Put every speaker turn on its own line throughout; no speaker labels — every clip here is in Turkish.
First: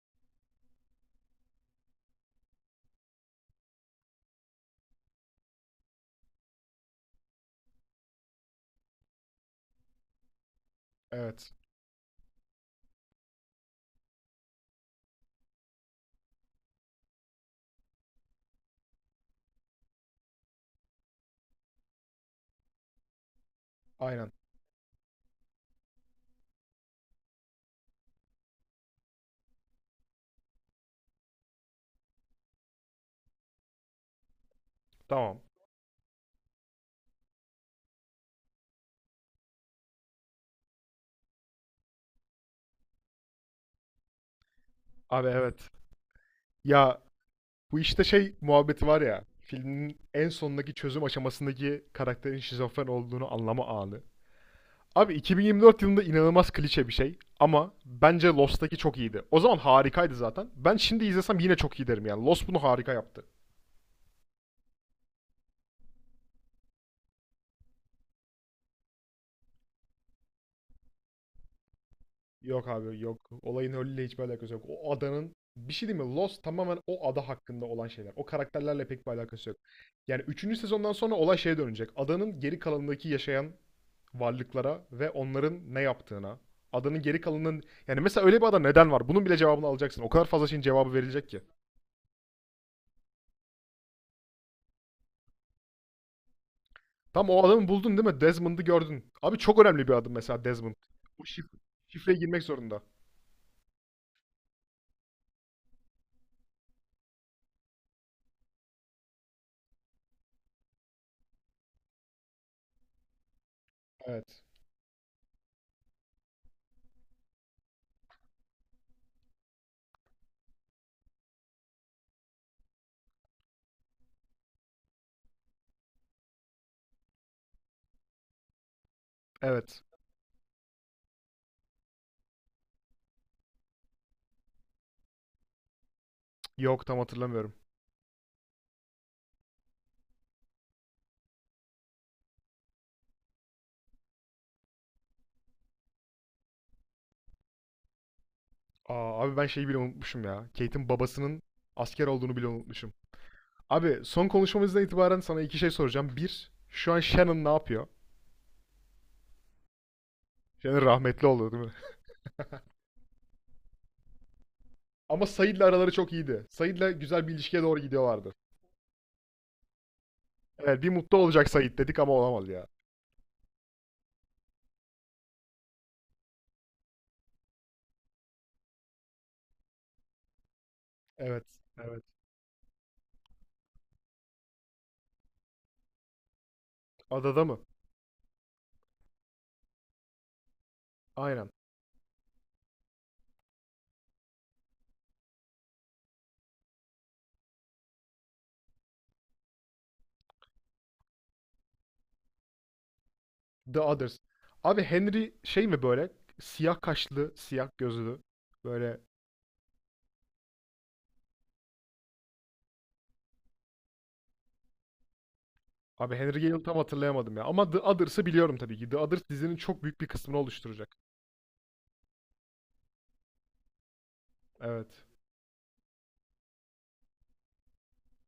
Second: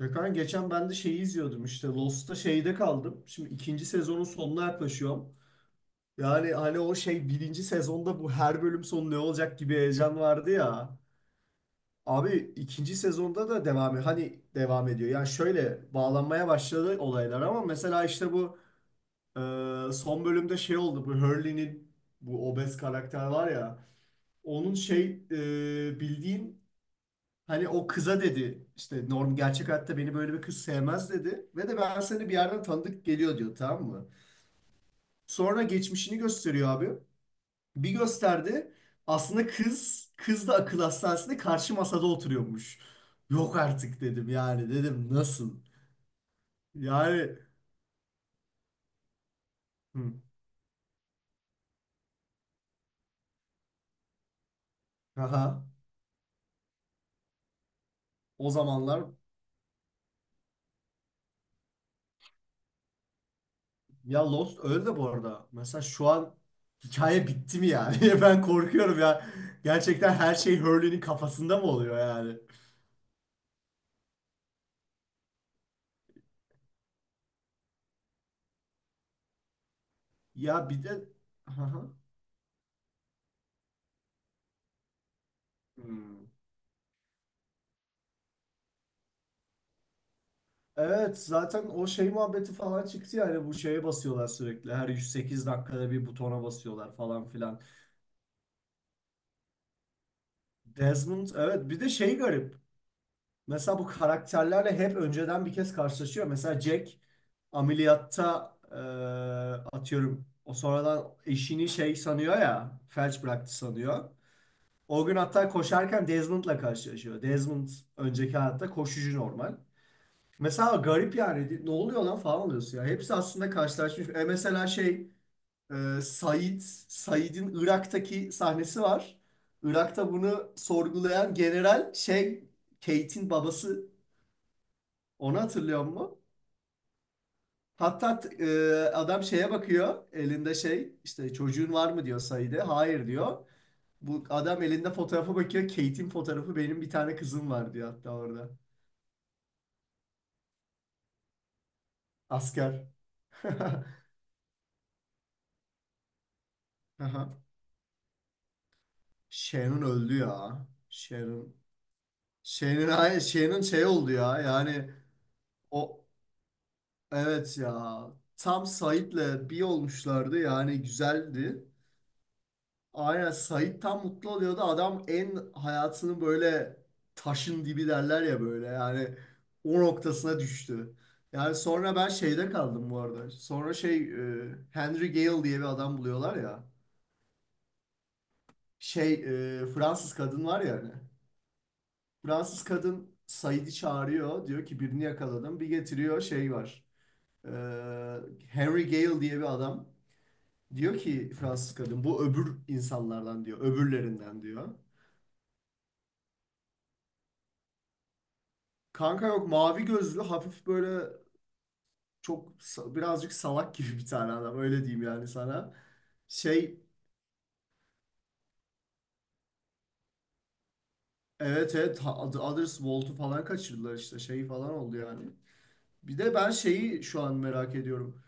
Gökhan geçen ben de şeyi izliyordum işte Lost'ta şeyde kaldım. Şimdi ikinci sezonun sonuna yaklaşıyorum. Yani hani o şey, birinci sezonda bu her bölüm sonu ne olacak gibi heyecan vardı ya.
Evet.
Abi ikinci sezonda da hani devam ediyor. Yani şöyle bağlanmaya başladı olaylar, ama mesela işte bu son bölümde şey oldu, bu Hurley'nin, bu obez karakter var ya.
Aynen.
Onun şey, bildiğin. Hani o kıza dedi işte, norm gerçek hayatta beni böyle bir kız sevmez dedi. Ve de ben seni bir yerden tanıdık geliyor diyor, tamam mı?
Tamam.
Sonra geçmişini gösteriyor abi. Bir gösterdi. Aslında kız, kız da akıl hastanesinde karşı masada oturuyormuş. Yok artık dedim, yani dedim
Abi
nasıl?
evet. Ya
Yani,
bu işte şey muhabbeti var ya. Filmin
hı,
en sondaki çözüm aşamasındaki karakterin şizofren olduğunu anlama anı. Abi
aha,
2024 yılında inanılmaz klişe bir şey ama bence
o
Lost'taki çok
zamanlar.
iyiydi. O zaman harikaydı zaten. Ben şimdi izlesem yine çok iyi derim yani. Lost bunu harika yaptı.
Ya Lost öyle de bu arada. Mesela şu an hikaye bitti mi yani? Ben korkuyorum ya. Gerçekten her şey Hurley'nin kafasında mı oluyor yani?
Yok abi yok. Olayın öyle hiçbir alakası yok. O adanın bir şey değil mi? Lost tamamen o ada hakkında olan şeyler. O karakterlerle pek bir alakası yok. Yani üçüncü
Ya bir de.
sezondan sonra olay şeye
Hı
dönecek.
hı.
Adanın geri kalanındaki yaşayan varlıklara ve onların ne
Hmm.
yaptığına. Adanın geri kalanının yani mesela öyle bir ada neden var? Bunun bile cevabını alacaksın. O kadar fazla şeyin cevabı
Evet,
verilecek ki.
zaten o şey muhabbeti falan çıktı, yani bu şeye basıyorlar sürekli. Her 108 dakikada bir butona basıyorlar falan
Tam o
filan.
adamı buldun değil mi? Desmond'ı gördün. Abi çok önemli bir adım mesela Desmond. Bu
Desmond,
şif-
evet, bir de şey
Şifreye girmek
garip.
zorunda.
Mesela bu karakterlerle hep önceden bir kez karşılaşıyor. Mesela Jack ameliyatta, atıyorum, o sonradan eşini şey sanıyor ya, felç bıraktı sanıyor.
Evet.
O gün hatta koşarken Desmond'la karşılaşıyor. Desmond önceki hayatta koşucu, normal. Mesela garip yani, ne oluyor lan falan oluyorsun ya. Hepsi aslında karşılaşmış. Mesela şey, e, Said, Said'in Irak'taki sahnesi var.
Evet.
Irak'ta bunu sorgulayan general şey, Kate'in babası, onu hatırlıyor musun?
Yok tam hatırlamıyorum.
Hatta adam şeye bakıyor, elinde şey, işte çocuğun var mı diyor Said'e. Hayır diyor. Bu adam elinde fotoğrafa bakıyor, Kate'in fotoğrafı, benim bir tane kızım var diyor hatta orada.
Aa, abi ben şeyi bile unutmuşum ya. Kate'in babasının asker olduğunu bile
Asker.
unutmuşum. Abi son konuşmamızdan itibaren sana iki şey soracağım. Bir, şu an
Aha.
Shannon ne yapıyor?
Sharon öldü ya.
Shannon rahmetli oldu
Sharon.
değil mi?
Şey'nin şeyinin şey oldu ya yani.
Ama Said'le araları
O,
çok iyiydi. Said'le güzel bir
evet
ilişkiye doğru
ya,
gidiyorlardı.
tam Sait'le bir olmuşlardı,
Evet,
yani
bir mutlu olacak
güzeldi.
Sait dedik ama olamadı ya.
Aynen, Sait tam mutlu oluyordu, adam en hayatının böyle, taşın dibi derler ya böyle, yani o noktasına düştü.
Evet,
Yani sonra
evet.
ben şeyde kaldım bu arada. Sonra şey, Henry Gale diye bir adam buluyorlar ya.
Adada mı?
Şey, Fransız kadın var ya hani.
Aynen.
Fransız kadın Sait'i çağırıyor, diyor ki birini yakaladım, bir getiriyor, şey var. Ee, Henry Gale diye bir adam, diyor ki Fransız kadın, bu öbür insanlardan diyor,
The Others.
öbürlerinden diyor.
Abi Henry şey mi böyle? Siyah kaşlı, siyah gözlü. Böyle.
Kanka yok, mavi gözlü, hafif böyle çok birazcık salak gibi bir tane adam, öyle diyeyim yani sana.
Abi Henry Gale'ı tam
Şey,
hatırlayamadım ya. Ama The Others'ı biliyorum tabii ki. The Others dizinin çok büyük bir kısmını oluşturacak.
evet evet, Others Volt'u falan kaçırdılar işte, şey falan oldu
Evet.
yani. Bir de ben şeyi şu an merak ediyorum.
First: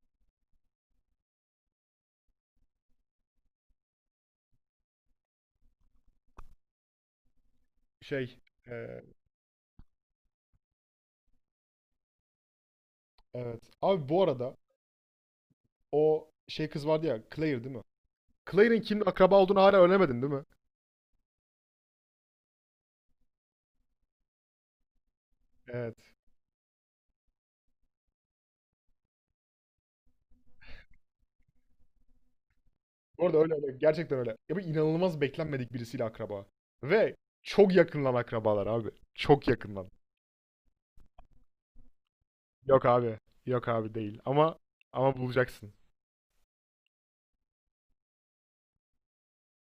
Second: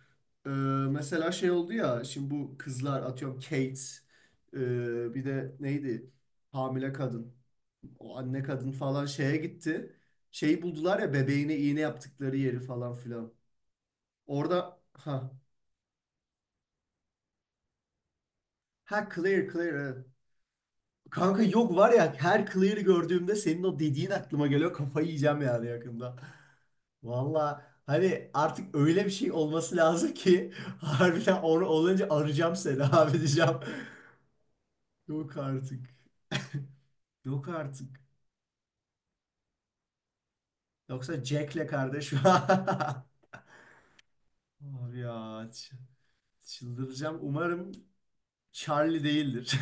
Ee, mesela şey oldu ya, şimdi bu kızlar, atıyorum Kate, bir de neydi, hamile kadın. O
Şey.
anne kadın
e,
falan şeye gitti. Şeyi buldular ya, bebeğine iğne yaptıkları yeri falan filan.
evet. Abi bu arada
Orada, ha,
o şey kız vardı ya. Claire değil mi? Claire'in kimin
ha
akraba
Claire
olduğunu hala
Claire, evet.
öğrenemedin değil mi?
Kanka, yok var ya, her Claire'ı gördüğümde senin o dediğin aklıma geliyor. Kafayı yiyeceğim yani
Evet.
yakında. Valla hani artık öyle bir şey olması lazım ki harbiden, onu olunca arayacağım seni abi
Orada
diyeceğim.
öyle öyle. Gerçekten öyle. Ya bu inanılmaz
Yok
beklenmedik
artık.
birisiyle akraba. Ve
Yok
çok
artık.
yakınlan akrabalar abi. Çok yakınlan.
Yoksa Jack'le kardeş.
Yok abi. Yok abi değil. Ama
Abi ya,
ama bulacaksın.
ç- çıldıracağım. Umarım Charlie değildir.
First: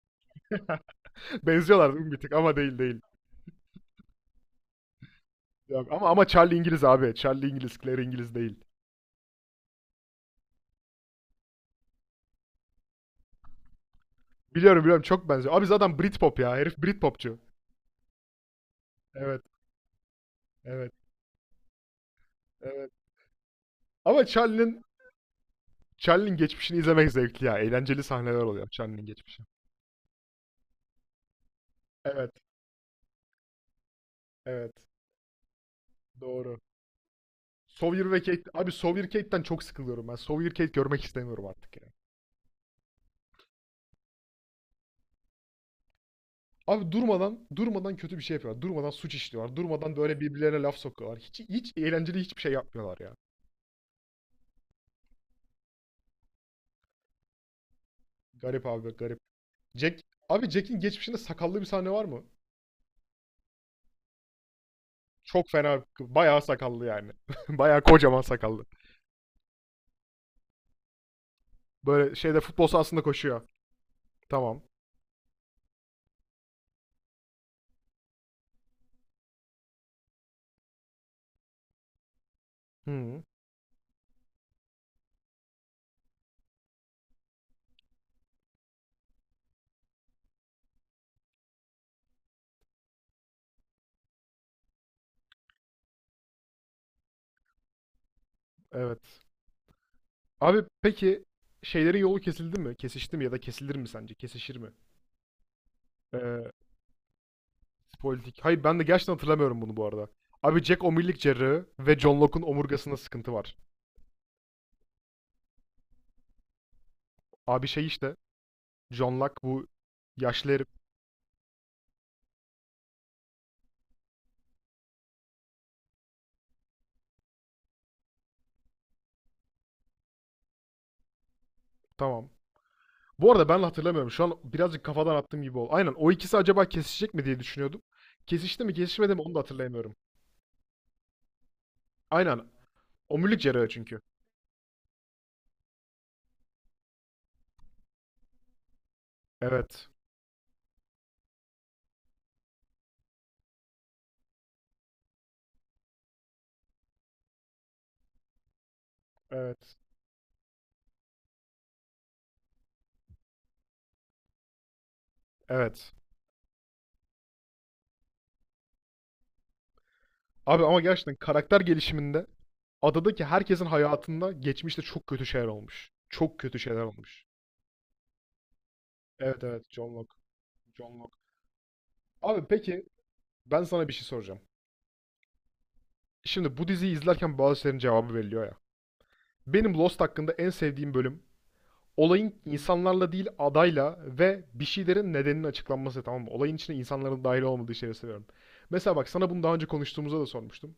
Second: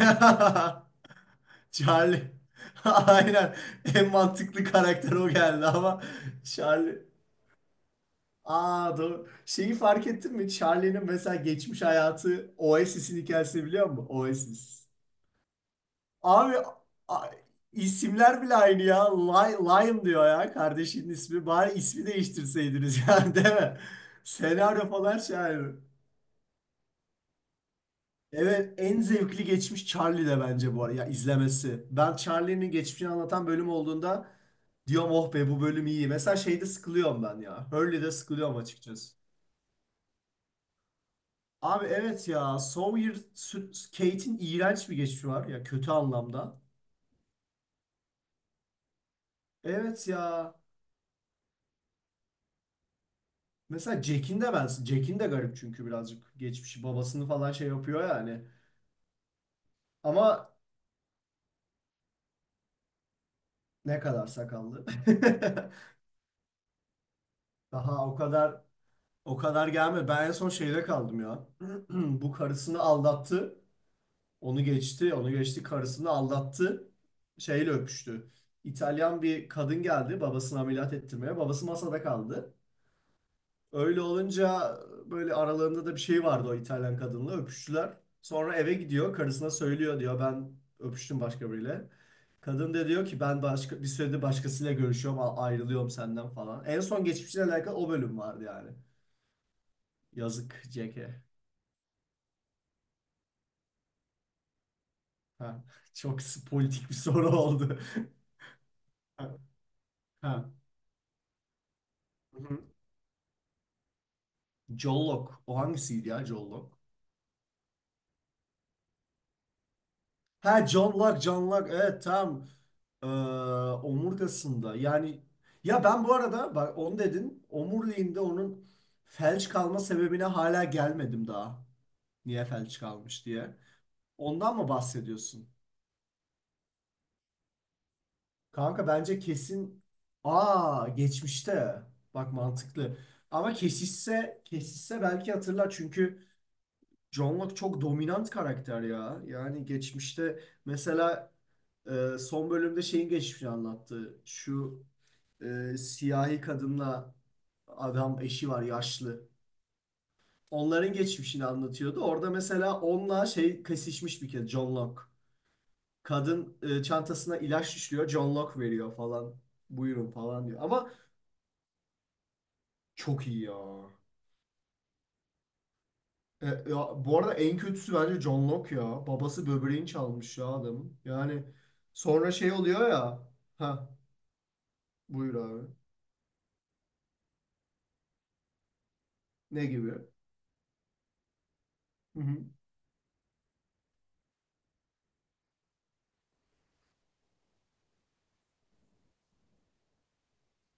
Benziyorlar değil mi bir
Charlie.
tık ama değil değil.
Aynen. En mantıklı karakter o geldi
Yok.
ama.
Ama Charlie İngiliz
Charlie.
abi. Charlie İngiliz, Claire İngiliz değil.
Aa, doğru. Şeyi fark ettin mi? Charlie'nin mesela geçmiş hayatı, Oasis'in hikayesini biliyor musun?
Biliyorum
Oasis.
biliyorum çok benziyor. Abi zaten Britpop
Abi,
ya. Herif
a-
Britpopçu.
isimler bile aynı ya.
Evet.
Liam diyor ya
Evet.
kardeşinin ismi. Bari ismi
Evet.
değiştirseydiniz yani, değil mi?
Ama Charlie'nin
Senaryo falan şey.
Charlie'nin geçmişini izlemek zevkli ya. Eğlenceli sahneler oluyor
Evet, en
Charlie'nin geçmişi.
zevkli geçmiş Charlie de bence, bu arada ya, izlemesi. Ben
Evet.
Charlie'nin geçmişini anlatan bölüm olduğunda
Evet.
diyorum, oh be, bu bölüm iyi. Mesela
Doğru.
şeyde sıkılıyorum ben ya,
Sawyer
Hurley'de sıkılıyorum
Abi
açıkçası.
Sawyer çok sıkılıyorum ben. Sawyer görmek istemiyorum artık
Abi
ya.
evet ya, Sawyer, Kate'in iğrenç bir geçmişi var ya, kötü anlamda.
Abi durmadan durmadan kötü bir şey yapıyorlar. Durmadan suç işliyorlar. Durmadan
Evet
böyle
ya.
birbirlerine laf sokuyorlar. Hiç hiç eğlenceli hiçbir şey yapmıyorlar ya.
Mesela Jack'in de garip, çünkü birazcık geçmişi, babasını falan şey yapıyor yani.
Garip abi garip. Jack Abi
Ama
Jack'in geçmişinde sakallı bir sahne var mı?
ne kadar sakallı.
Çok fena bayağı sakallı yani. bayağı
Daha o
kocaman
kadar
sakallı.
O kadar gelmedi. Ben en son şeyde kaldım ya.
Böyle
Bu
şeyde futbol
karısını
sahasında koşuyor.
aldattı.
Tamam.
Onu geçti. Onu geçti. Karısını aldattı. Şeyle öpüştü. İtalyan bir kadın geldi babasını ameliyat ettirmeye. Babası masada kaldı.
Hı,
Öyle olunca, böyle aralarında da bir şey vardı o İtalyan kadınla. Öpüştüler. Sonra eve gidiyor. Karısına söylüyor, diyor ben öpüştüm başka biriyle. Kadın da diyor ki ben başka bir süredir başkasıyla görüşüyorum, ayrılıyorum senden falan. En son geçmişle alakalı o bölüm vardı yani.
evet.
Yazık,
Abi
CK.
peki şeylerin yolu kesildi mi? Kesişti mi ya da kesilir mi sence? Kesişir mi?
Ha, çok
Ee,
politik bir soru oldu.
Politik. Hayır ben de gerçekten
Ha.
hatırlamıyorum bunu bu arada.
Ha.
Abi Jack omurilik cerrahı ve John
Hı
Locke'un
hı.
omurgasında sıkıntı var.
John Locke. O hangisiydi ya, John Locke?
Abi şey işte John Locke bu yaşlı
Ha,
herif.
John Locke, John Locke. Evet, tam. Ee, omurgasında. Yani, ya ben bu arada, bak onu dedin. Omuriliğinde, onun felç kalma sebebine hala gelmedim daha.
Tamam.
Niye felç kalmış
Bu arada
diye.
ben de hatırlamıyorum. Şu an
Ondan mı
birazcık kafadan attığım
bahsediyorsun?
gibi oldu. Aynen o ikisi acaba kesişecek mi diye düşünüyordum. Kesişti mi
Kanka
kesişmedi
bence
mi onu da
kesin,
hatırlayamıyorum.
aa, geçmişte. Bak,
Aynen.
mantıklı.
Omurilik
Ama
cerrahı çünkü.
kesişse kesişse belki hatırlar, çünkü John Locke çok dominant karakter ya. Yani
Evet.
geçmişte mesela, son bölümde şeyin geçmişini anlattı. Şu siyahi kadınla adam, eşi var yaşlı.
Evet.
Onların geçmişini anlatıyordu. Orada mesela onunla şey kesişmiş bir kez, John Locke.
Evet.
Kadın, çantasına ilaç düşüyor, John Locke veriyor falan. Buyurun falan diyor.
Abi ama
Ama
gerçekten karakter gelişiminde adadaki
çok iyi ya.
herkesin hayatında geçmişte çok kötü şeyler olmuş. Çok
E,
kötü şeyler
ya, bu
olmuş.
arada en kötüsü bence John Locke ya.
Evet
Babası
evet
böbreğini
John Locke.
çalmış ya adam.
John Locke.
Yani sonra
Abi
şey
peki
oluyor ya.
ben sana
Ha,
bir şey soracağım.
buyur abi.
Şimdi bu diziyi izlerken bazı şeylerin cevabı veriliyor ya.
Ne
Benim
gibi?
Lost hakkında en sevdiğim bölüm
Hı
olayın
hı.
insanlarla değil adayla ve bir şeylerin nedeninin açıklanması tamam mı? Olayın içine insanların dahil olmadığı şeyleri seviyorum. Mesela bak sana bunu daha önce konuştuğumuzda da sormuştum.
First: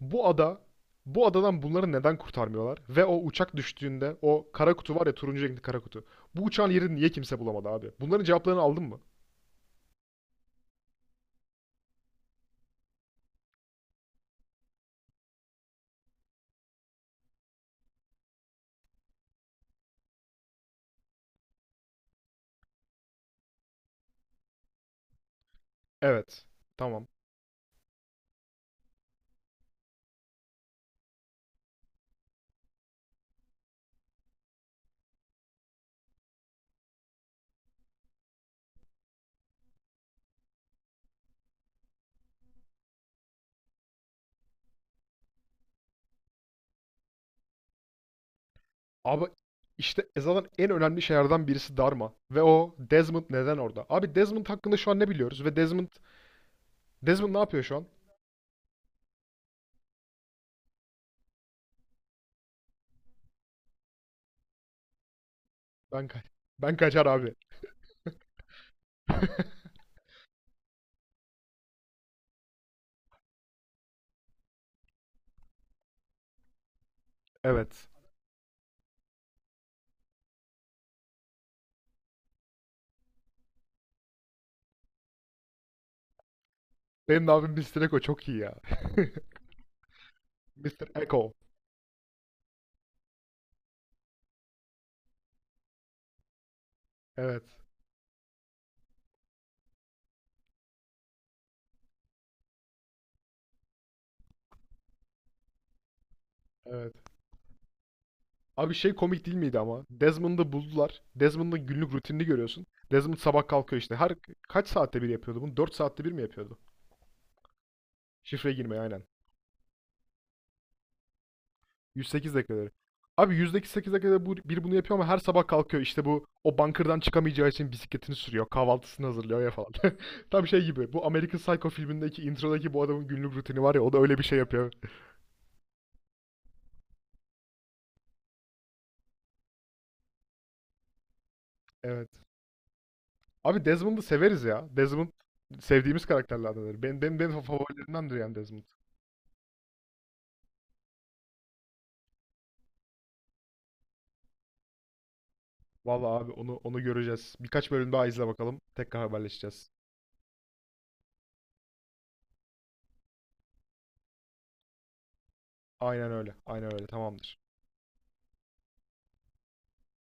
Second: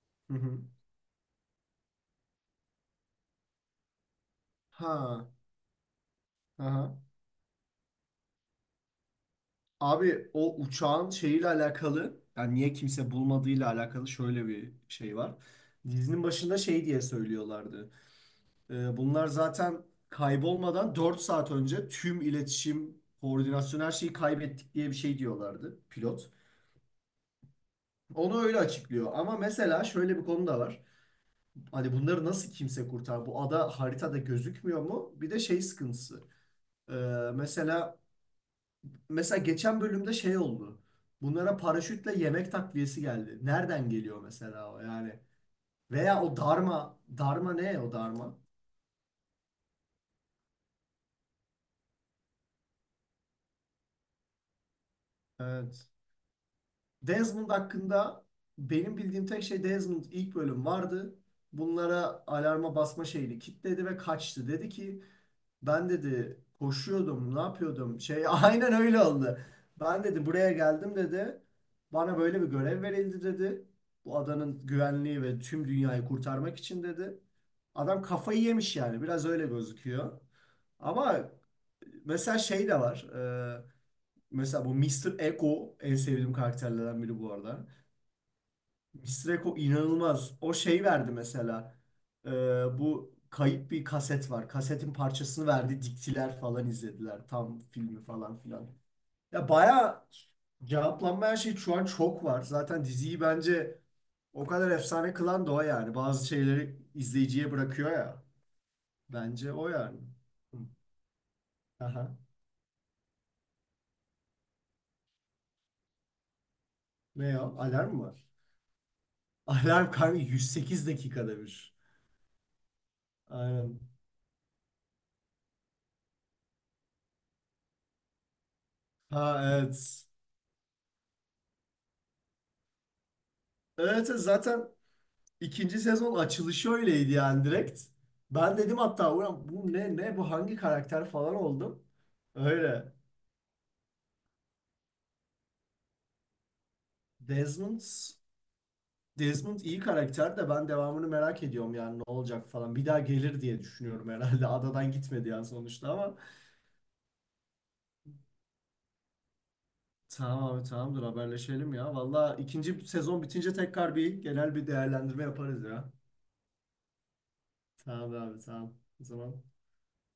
Bu
Hı
ada
hı.
bu adadan bunları neden kurtarmıyorlar? Ve o uçak düştüğünde o kara kutu var ya
Ha.
turuncu renkli kara kutu. Bu uçağın yerini
Aha.
niye kimse bulamadı abi? Bunların cevaplarını aldın mı?
Abi, o uçağın şeyiyle alakalı, yani niye kimse bulmadığıyla alakalı şöyle bir şey var. Dizinin başında şey diye söylüyorlardı. E, bunlar zaten kaybolmadan 4 saat önce tüm iletişim, koordinasyon, her şeyi kaybettik diye bir şey diyorlardı pilot.
Evet. Tamam.
Onu öyle açıklıyor. Ama mesela şöyle bir konu da var. Hani bunları nasıl kimse kurtar? Bu ada haritada gözükmüyor mu? Bir de şey sıkıntısı. Ee, mesela mesela geçen bölümde şey oldu. Bunlara paraşütle yemek takviyesi geldi. Nereden geliyor mesela o yani? Veya o darma. Darma ne, o darma?
Abi işte Eza'nın en önemli şeylerden birisi Dharma. Ve o Desmond neden orada? Abi Desmond hakkında şu an ne biliyoruz? Ve Desmond
Evet.
Desmond ne
Desmond
yapıyor şu an?
hakkında benim bildiğim tek şey, Desmond ilk bölüm vardı. Bunlara alarma basma şeyini kilitledi ve kaçtı. Dedi ki, ben
Ben ka-
dedi
ben kaçar abi.
koşuyordum, ne yapıyordum? Şey, aynen öyle oldu. Ben dedi buraya geldim dedi. Bana böyle bir görev verildi dedi. Bu adanın güvenliği ve tüm dünyayı kurtarmak için dedi.
Evet.
Adam kafayı yemiş yani, biraz öyle gözüküyor. Ama mesela şey de var. Mesela bu Mister Ego en sevdiğim karakterlerden biri
Benim de
bu
abim
arada.
Mr. Echo çok iyi ya.
Mistreko inanılmaz. O şey
Mr.
verdi
Echo.
mesela. Ee, bu kayıp bir kaset var. Kasetin parçasını verdi. Diktiler falan izlediler.
Evet.
Tam filmi falan filan. Ya bayağı cevaplanmayan şey şu an çok var. Zaten diziyi bence o kadar efsane kılan da o yani. Bazı şeyleri
Evet.
izleyiciye bırakıyor ya.
Abi şey komik değil
Bence
miydi
o
ama?
yani.
Desmond'ı
Hı.
buldular. Desmond'ın günlük
Aha.
rutinini görüyorsun. Desmond sabah kalkıyor işte. Her kaç saatte bir yapıyordu bunu? 4 saatte bir mi yapıyordu?
Ne ya? Alarm mı var?
Şifre girmeyi aynen.
Alarm kanka 108 dakikada bir.
108 dakikaları. Abi yüzdeki
Aynen.
8 dakikada bu, biri bunu yapıyor ama her sabah kalkıyor. İşte bu o bunkerdan çıkamayacağı için bisikletini sürüyor. Kahvaltısını
Ha,
hazırlıyor ya falan.
evet.
Tam şey gibi. Bu American Psycho filmindeki introdaki bu adamın günlük rutini var ya o da
Evet
öyle
evet,
bir şey
zaten
yapıyor.
İkinci sezon açılışı öyleydi yani, direkt. Ben dedim hatta, ulan bu ne, ne bu, hangi karakter falan oldum.
Evet.
Öyle.
Abi Desmond'u severiz ya. Desmond sevdiğimiz karakterlerdendir. Benim
Desmond
favorilerimdendir yani Desmond.
Desmond iyi karakter de, ben devamını merak ediyorum yani, ne olacak falan. Bir daha gelir diye düşünüyorum herhalde. Adadan gitmedi yani sonuçta, ama
Vallahi abi onu göreceğiz. Birkaç bölüm daha izle bakalım. Tekrar haberleşeceğiz.
tamam abi, tamamdır, haberleşelim ya. Valla ikinci sezon bitince tekrar bir genel bir değerlendirme yaparız ya.
Aynen öyle. Aynen öyle. Tamamdır.
Tamam abi, tamam. O zaman